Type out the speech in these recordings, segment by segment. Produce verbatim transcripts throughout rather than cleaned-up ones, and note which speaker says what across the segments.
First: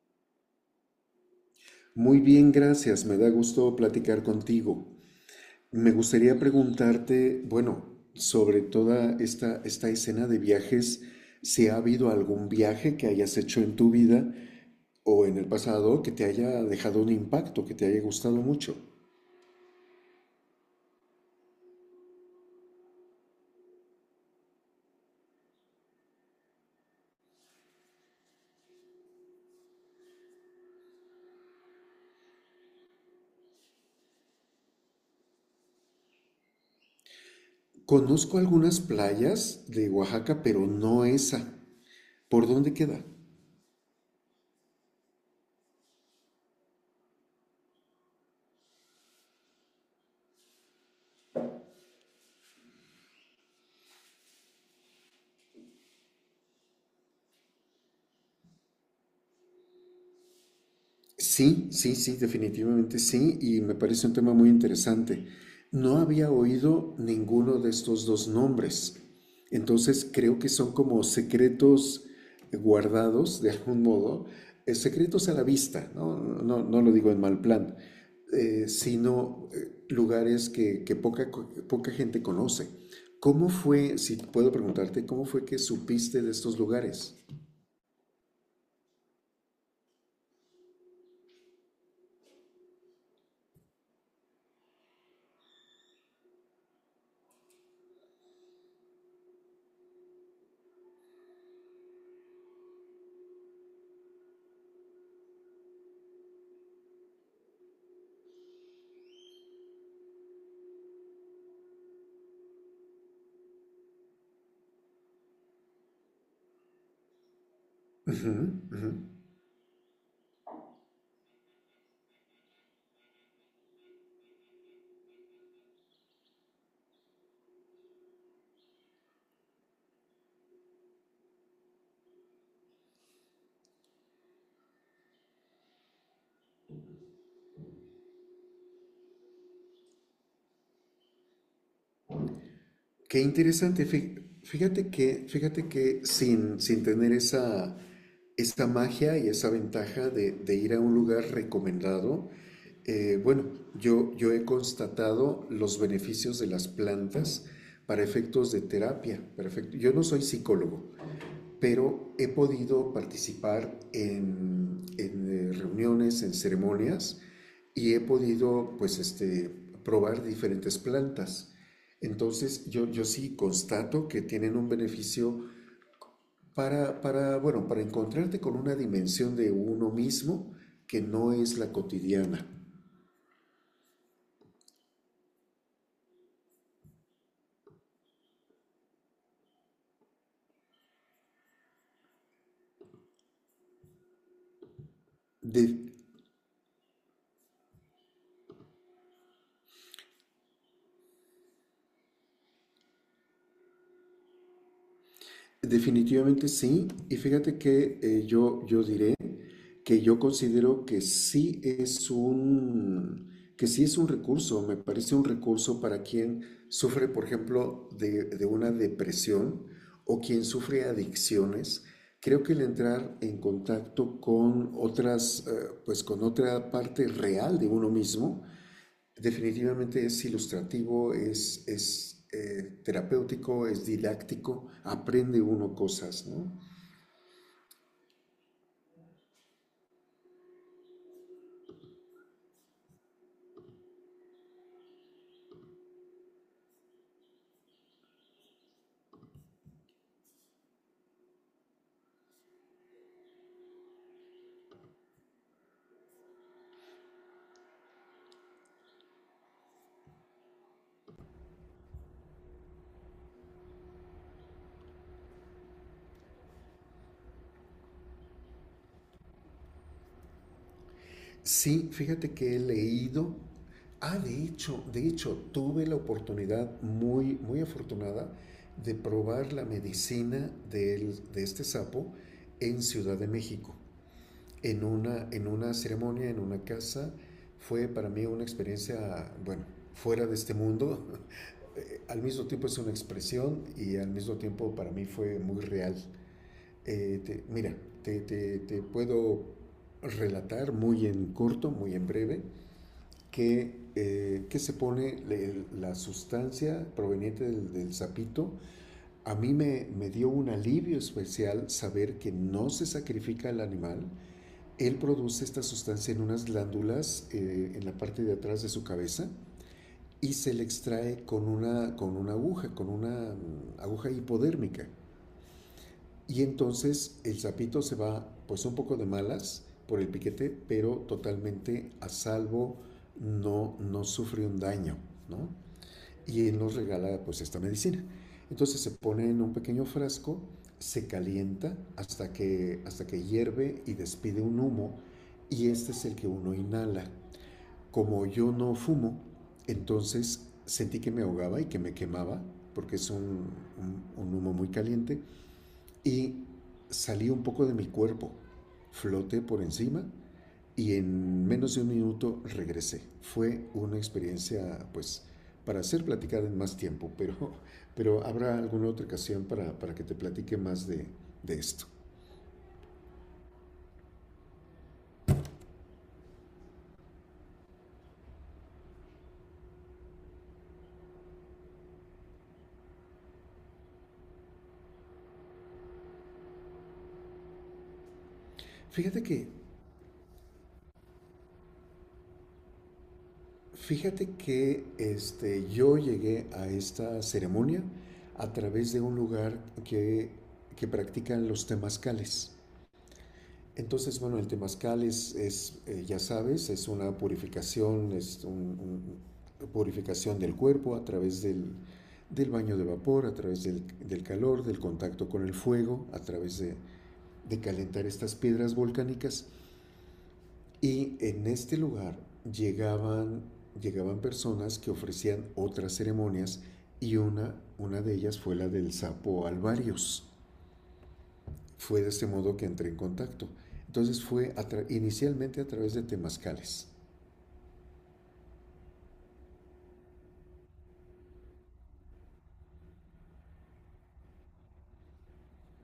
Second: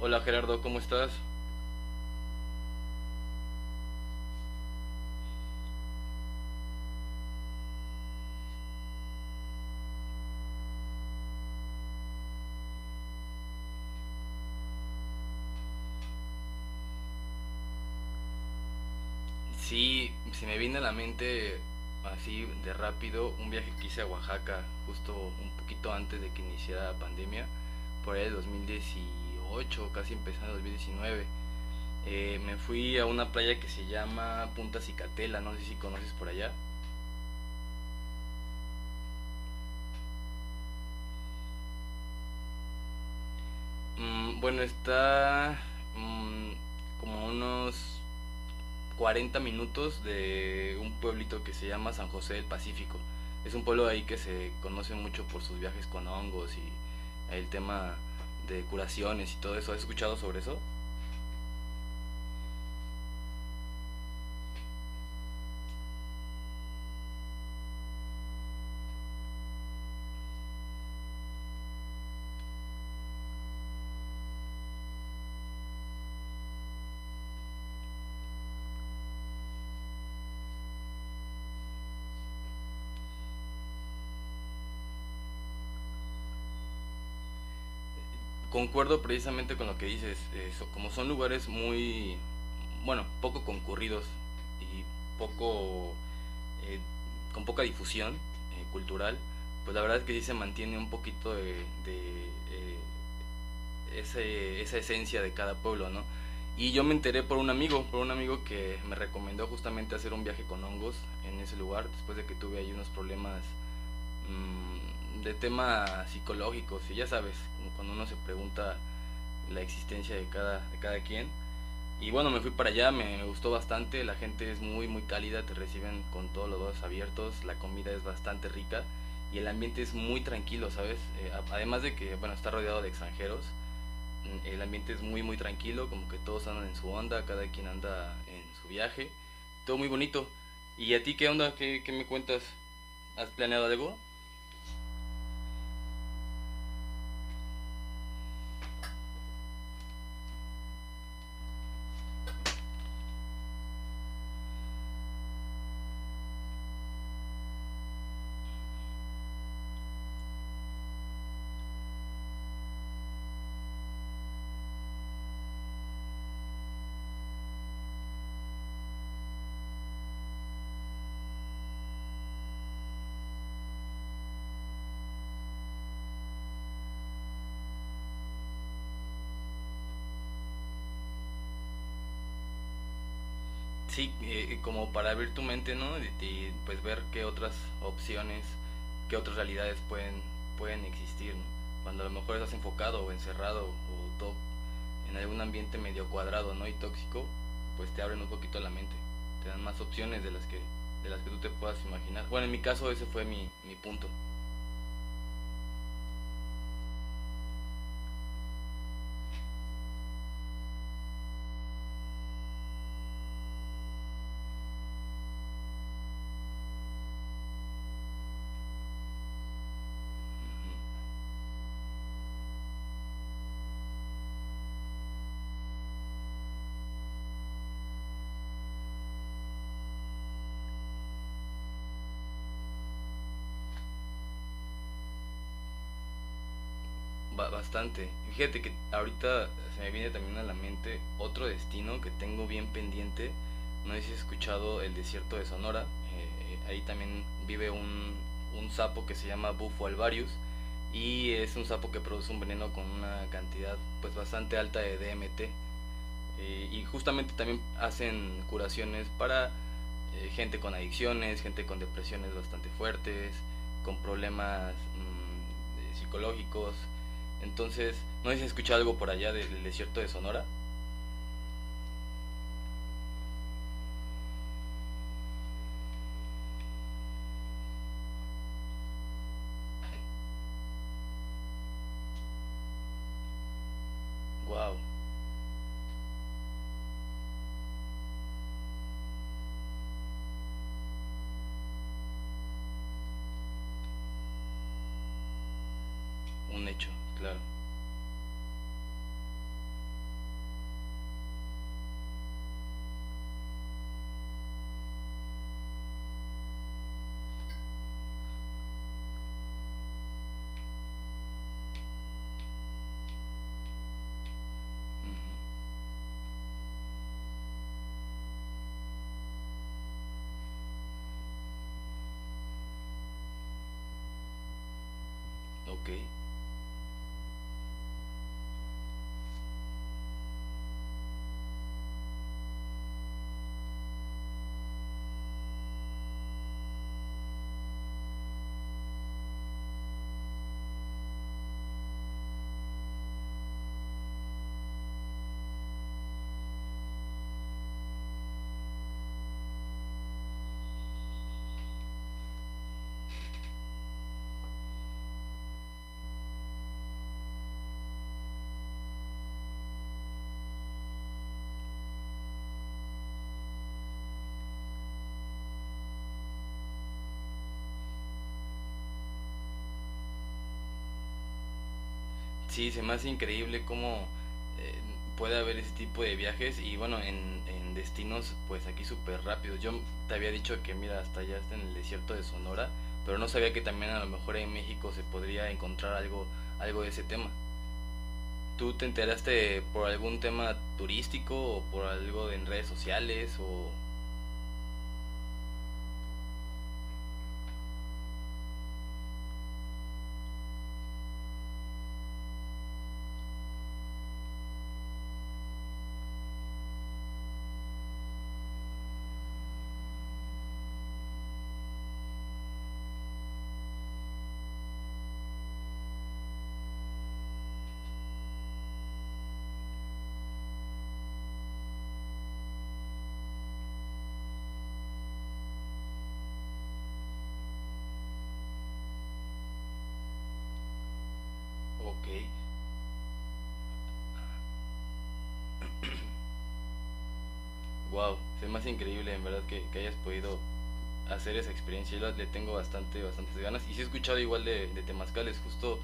Speaker 1: Hola Gerardo, ¿cómo estás?
Speaker 2: Muy bien, gracias. Me da gusto platicar contigo. Me gustaría preguntarte, bueno, sobre toda esta, esta escena de viajes, si ha habido algún viaje que hayas hecho en tu vida o en el pasado que te haya dejado un impacto, que te haya gustado mucho.
Speaker 1: Sí, se me viene a la mente así de rápido un viaje que hice a Oaxaca justo un poquito antes de que iniciara la pandemia, por ahí de dos mil dieciocho, casi empezando dos mil diecinueve. Eh, me fui a una playa que se llama Punta Cicatela, no sé si conoces por allá.
Speaker 2: Conozco algunas playas de Oaxaca, pero no esa. ¿Por dónde queda?
Speaker 1: Mm, bueno, está mm, como a unos cuarenta minutos de un pueblito que se llama San José del Pacífico. Es un pueblo de ahí que se conoce mucho por sus viajes con hongos y el tema de curaciones y todo eso. ¿Has escuchado sobre eso?
Speaker 2: Sí, sí, sí, definitivamente sí, y me parece un tema muy interesante. No había oído ninguno de estos dos nombres, entonces creo que son como secretos guardados de algún modo, eh, secretos a la vista, ¿no? No, no lo digo en mal plan, eh, sino eh, lugares que, que poca, co- poca gente conoce. ¿Cómo fue, si puedo preguntarte, cómo fue que supiste de estos lugares?
Speaker 1: Concuerdo precisamente con lo que dices. Eso, como son lugares muy, bueno, poco concurridos y poco, eh, con poca difusión eh, cultural, pues la verdad es que sí se mantiene un poquito de, de eh, ese, esa esencia de cada pueblo, ¿no? Y yo me enteré por un amigo, por un amigo que me recomendó justamente hacer un viaje con hongos en ese lugar, después de que tuve ahí unos problemas mmm, de tema psicológicos, y ya sabes, cuando uno se
Speaker 2: Ujú,
Speaker 1: pregunta
Speaker 2: ujú.
Speaker 1: la existencia de cada, de cada quien. Y bueno, me fui para allá, me, me gustó bastante, la gente es muy, muy cálida, te reciben con todos los dos abiertos, la comida es bastante rica y el ambiente es muy tranquilo, ¿sabes? Eh, además de que, bueno, está rodeado de extranjeros, mm, el ambiente es muy, muy tranquilo, como que todos andan en su onda, cada quien anda en su viaje, todo muy bonito. ¿Y a ti qué onda? ¿Qué, qué me cuentas?
Speaker 2: Qué
Speaker 1: ¿Has planeado
Speaker 2: interesante.
Speaker 1: algo?
Speaker 2: Fí- Fíjate que, fíjate que sin, sin tener esa, esa magia y esa ventaja de, de ir a un lugar recomendado, eh, bueno, yo, yo he constatado los beneficios de las plantas para efectos de terapia. Perfecto. Yo no soy psicólogo, pero he podido participar en, en eh, reuniones, en ceremonias y he podido pues este, probar diferentes plantas. Entonces yo, yo sí constato que tienen un beneficio para, para, bueno, para encontrarte con una dimensión de uno mismo que no es la cotidiana.
Speaker 1: Sí, eh, como para abrir tu mente, ¿no? Y, y, pues ver qué otras opciones, qué otras realidades pueden, pueden existir, ¿no? Cuando a lo mejor estás enfocado o encerrado o todo en algún
Speaker 2: De,
Speaker 1: ambiente medio cuadrado, ¿no? Y tóxico, pues te abren un poquito la mente, te dan más opciones de las que, de las que tú te puedas imaginar. Bueno, en mi caso ese fue mi, mi punto.
Speaker 2: definitivamente sí, y fíjate que eh, yo, yo diré que yo considero que sí es un, que sí es un recurso, me parece un recurso para quien sufre, por ejemplo, de, de una depresión o quien sufre adicciones. Creo que el entrar en contacto con otras, eh, pues con otra parte real de uno mismo, definitivamente es ilustrativo, es, es eh, terapéutico, es didáctico, aprende uno cosas, ¿no?
Speaker 1: Bastante. Fíjate que ahorita se me viene también a la mente otro destino que tengo bien pendiente. No sé si has escuchado el desierto de Sonora. Eh, ahí también vive un, un sapo que se llama Bufo alvarius y es un sapo que produce un veneno con una cantidad pues bastante alta de D M T. Eh, y justamente también hacen curaciones para eh, gente con adicciones, gente con depresiones bastante fuertes, con problemas mm, eh, psicológicos. Entonces, no sé si has escuchado algo por allá del desierto de Sonora.
Speaker 2: Sí, fíjate que he leído. Ah, de hecho, de hecho, tuve la oportunidad muy, muy afortunada de probar la medicina del- de este sapo en Ciudad de México,
Speaker 1: Wow,
Speaker 2: en una, en una ceremonia, en una casa. Fue para mí una experiencia, bueno, fuera de este mundo. Eh, Al mismo tiempo es una expresión y al mismo tiempo para mí fue muy real.
Speaker 1: un hecho,
Speaker 2: Eh,
Speaker 1: claro.
Speaker 2: te- mira, te, te- te puedo relatar muy en corto, muy en breve, que, eh, que se pone le- la sustancia proveniente del, del sapito. A mí me, me dio un alivio especial saber que no se sacrifica el animal. Él
Speaker 1: Ujú.
Speaker 2: produce esta sustancia en unas glándulas eh, en la parte de atrás de su cabeza y se le extrae con una, con una aguja, con una mm, aguja hipodérmica.
Speaker 1: Ok.
Speaker 2: Y entonces el sapito se va pues un poco de malas por el piquete, pero totalmente a salvo, no, no sufre un daño, ¿no? Y él nos regala pues esta medicina. Entonces se pone en un pequeño frasco, se calienta hasta que, hasta que hierve y despide un humo, y este es el que uno inhala. Como yo no fumo, entonces sentí que me ahogaba y que me quemaba, porque es un, un, un humo muy caliente, y salí un poco de mi cuerpo, floté por encima y en menos de un minuto regresé. Fue una experiencia, pues, para hacer platicar en más tiempo, pero, pero habrá alguna otra ocasión para, para que te platique más de, de esto.
Speaker 1: Sí, se me hace increíble cómo eh, puede haber ese tipo de viajes y bueno, en, en destinos pues aquí súper rápidos. Yo te había dicho que mira, hasta allá está en el desierto de Sonora, pero no sabía que también a lo mejor en México se podría encontrar algo, algo de ese tema. ¿Tú te
Speaker 2: Fíjate que,
Speaker 1: enteraste por algún tema turístico o por algo en redes sociales o...?
Speaker 2: fíjate que este, yo llegué a esta ceremonia a través de un lugar que, que practican los temazcales. Entonces, bueno, el temazcal es, es eh, ya sabes, es una purificación, es una un, purificación del cuerpo a través del, del baño de vapor, a través del, del, calor, del contacto con el fuego, a través de, de calentar estas piedras volcánicas. Y en este lugar llegaban, llegaban personas que ofrecían otras ceremonias y una, una de ellas fue la del sapo Alvarius. Fue
Speaker 1: Ok,
Speaker 2: de este modo que entré en contacto. Entonces fue a tra- inicialmente a través de temazcales.
Speaker 1: wow, se más increíble en verdad que, que hayas podido hacer esa experiencia. Yo la- le tengo bastante, bastantes ganas. Y sí he escuchado igual de, de temazcales, justo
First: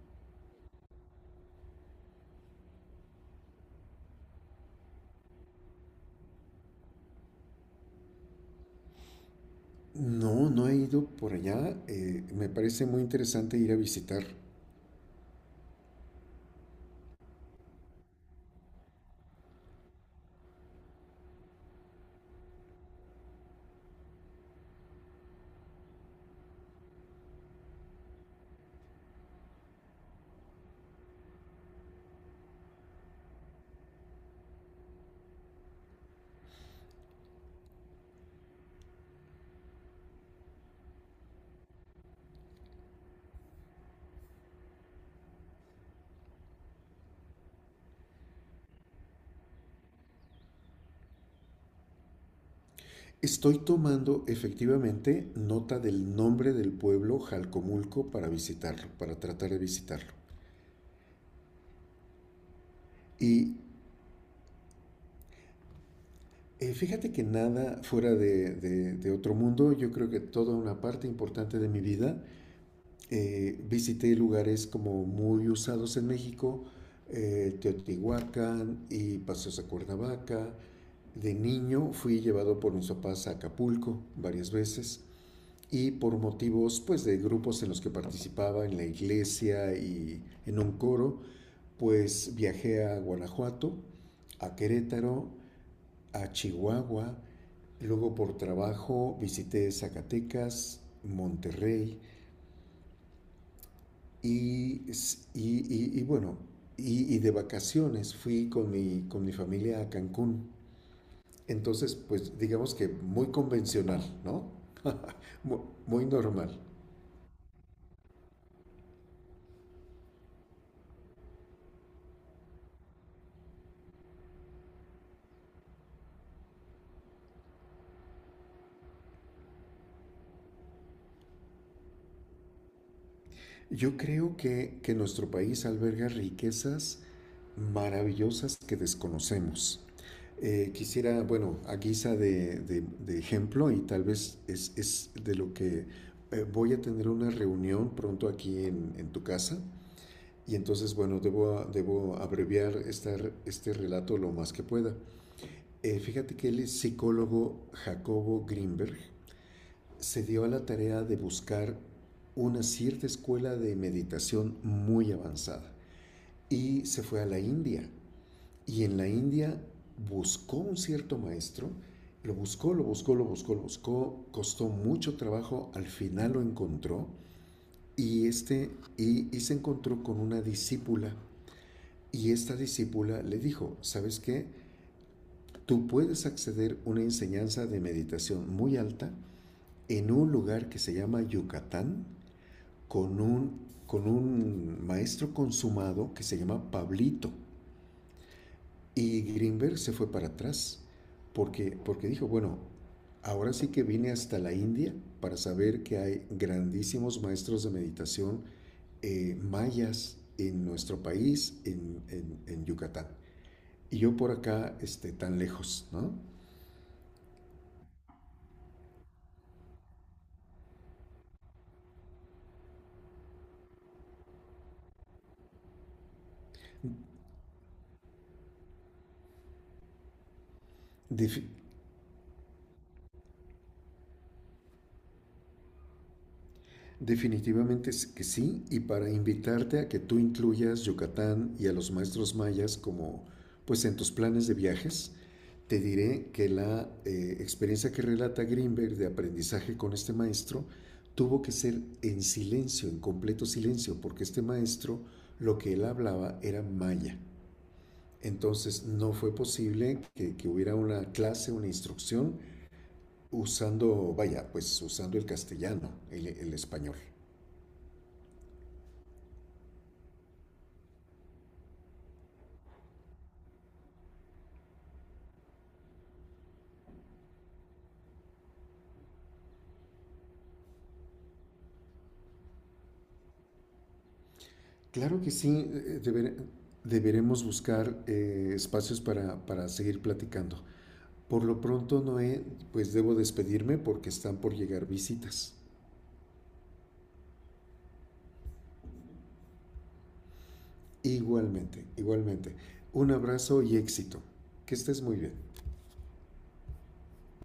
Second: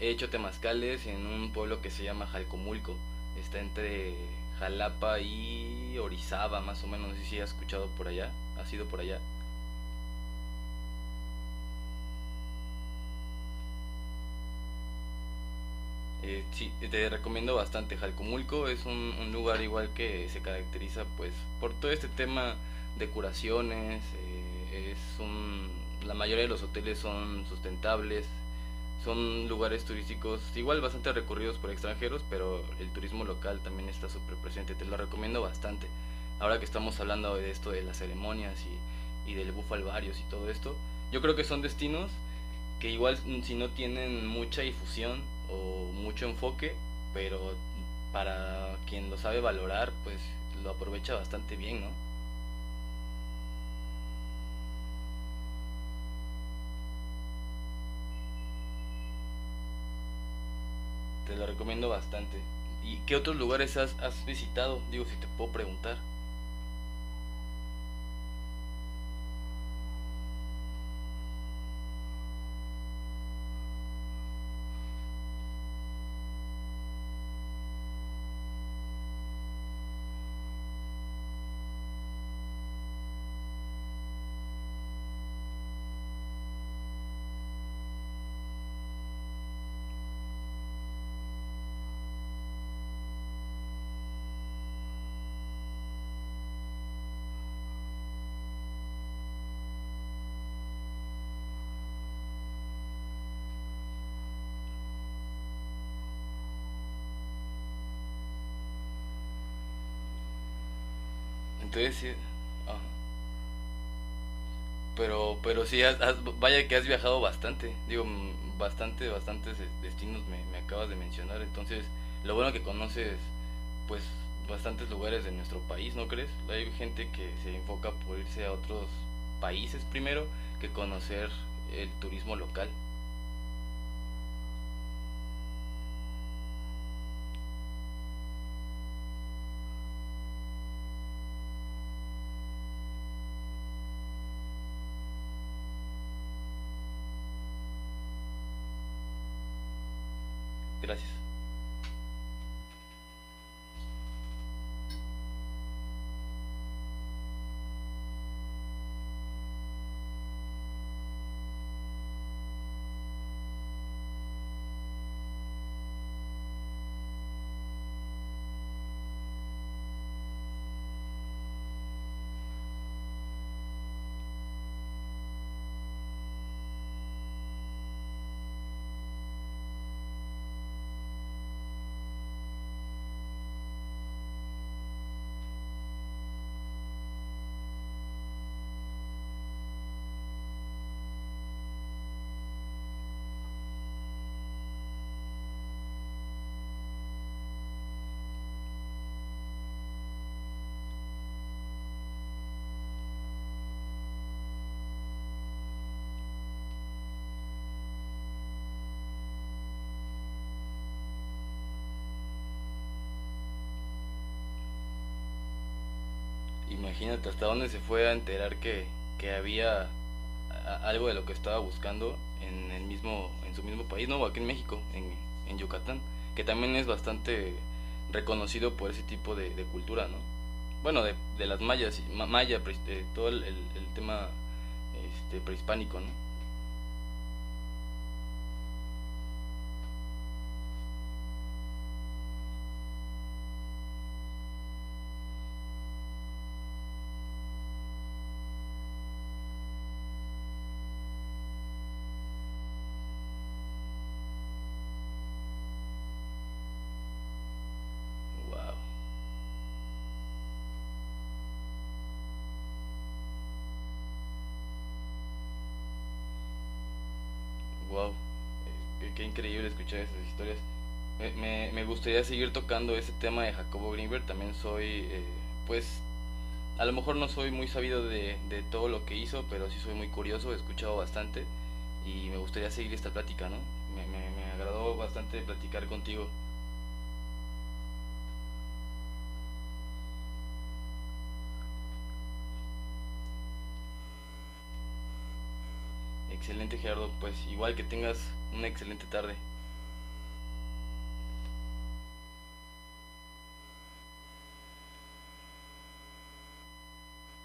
Speaker 1: he hecho temazcales en un pueblo que se llama Jalcomulco. Está entre Jalapa y Orizaba, más o menos. No sé si has escuchado por allá, has ido por allá.
Speaker 2: No, no he ido por allá. Eh, me parece muy interesante ir a visitar.
Speaker 1: Eh, sí, te recomiendo bastante Jalcomulco, es un, un lugar igual que se caracteriza pues por todo este tema de curaciones, eh, es un, la mayoría de los hoteles son sustentables, son lugares turísticos igual bastante recurridos por extranjeros, pero el turismo local también está súper presente, te lo recomiendo bastante. Ahora que estamos hablando de esto, de las ceremonias y, y del bufalvarios y todo esto, yo creo que son destinos que igual si no tienen mucha difusión o mucho enfoque, pero para quien lo sabe valorar, pues lo aprovecha bastante bien, ¿no?
Speaker 2: Estoy tomando efectivamente nota del nombre del pueblo Jalcomulco para visitarlo, para tratar de visitarlo.
Speaker 1: Te lo recomiendo bastante. ¿Y qué otros
Speaker 2: Y
Speaker 1: lugares has, has visitado? Digo, si te puedo preguntar.
Speaker 2: eh, Fíjate que nada fuera de, de, de otro mundo, yo creo que toda una parte importante de mi vida eh, visité lugares como muy usados en México, eh, Teotihuacán y paseos a Cuernavaca. De niño fui llevado por mis papás a Acapulco varias veces y por motivos pues de grupos en los que participaba en la iglesia y en un coro, pues viajé a Guanajuato, a Querétaro, a Chihuahua, luego por trabajo visité Zacatecas, Monterrey, Y, y, y, y bueno, y, y de vacaciones fui con mi, con mi familia a Cancún.
Speaker 1: Entonces,
Speaker 2: Entonces,
Speaker 1: sí.
Speaker 2: pues digamos
Speaker 1: Ah.
Speaker 2: que muy convencional, ¿no?
Speaker 1: Pero,
Speaker 2: Muy,
Speaker 1: pero sí, has-
Speaker 2: muy
Speaker 1: has-
Speaker 2: normal.
Speaker 1: vaya que has viajado bastante. Digo, mm, bastante, bastantes eh, destinos me, me acabas de mencionar. Entonces, lo bueno que conoces, pues, bastantes lugares de nuestro país, ¿no crees? Hay gente que se enfoca por irse a otros países primero que conocer el turismo local.
Speaker 2: Yo creo que, que nuestro país alberga riquezas maravillosas que desconocemos. Eh, quisiera, bueno, a guisa de, de, de ejemplo, y tal vez es, es de lo que eh, voy a tener una reunión pronto aquí en, en tu casa. Y entonces,
Speaker 1: Gracias.
Speaker 2: bueno, debo, debo abreviar esta, este relato lo más que pueda. Eh, fíjate que el psicólogo Jacobo Greenberg se dio a la tarea de buscar una cierta escuela de meditación muy avanzada y se fue a la India. Y en la India buscó un cierto maestro, lo buscó, lo buscó, lo buscó, lo buscó, costó mucho trabajo, al final lo encontró y, este, y, y se encontró con una discípula. Y esta discípula le dijo, ¿sabes qué? Tú puedes acceder a una enseñanza de meditación muy alta en un lugar que se llama Yucatán con un, con un maestro consumado que se llama Pablito. Y Greenberg se fue para atrás porque, porque dijo, bueno, ahora sí que vine hasta la India para saber que hay grandísimos maestros de meditación eh, mayas en nuestro país, en, en, en Yucatán. Y yo por acá este, tan lejos, ¿no?
Speaker 1: Imagínate hasta dónde se fue a enterar que, que había a- algo de lo que estaba buscando en el mismo en su mismo país, no, aquí en México, en, en Yucatán, que también es bastante reconocido por ese tipo de, de cultura, ¿no? Bueno, de, de
Speaker 2: Defi-
Speaker 1: las mayas, maya, de todo el, el- el tema este, prehispánico, ¿no?
Speaker 2: Definitivamente es que sí, y para invitarte a que tú incluyas Yucatán y a los maestros mayas como, pues en tus planes de viajes, te diré que la eh, experiencia que relata Greenberg de aprendizaje con este maestro tuvo que ser en silencio, en completo silencio, porque este maestro lo que él hablaba era maya.
Speaker 1: Wow,
Speaker 2: Entonces no fue posible que, que hubiera una clase, una instrucción, usando, vaya, pues usando el castellano, el, el español.
Speaker 1: wow, qué, qué increíble escuchar esas historias. Me, me- me gustaría seguir tocando ese tema de Jacobo Grinberg también soy, eh, pues, a lo mejor no soy muy sabido de, de todo lo que hizo, pero sí soy muy curioso, he escuchado bastante y me gustaría seguir esta plática, ¿no? Me, me, me agradó
Speaker 2: Claro que
Speaker 1: bastante
Speaker 2: sí,
Speaker 1: platicar
Speaker 2: eh,
Speaker 1: contigo.
Speaker 2: deber- deberemos buscar eh, espacios para, para seguir platicando. Por lo pronto, Noé, pues debo despedirme porque están por llegar visitas.
Speaker 1: Excelente Gerardo, pues igual que tengas una excelente tarde.
Speaker 2: Igualmente, igualmente. Un abrazo y éxito. Que estés muy bien.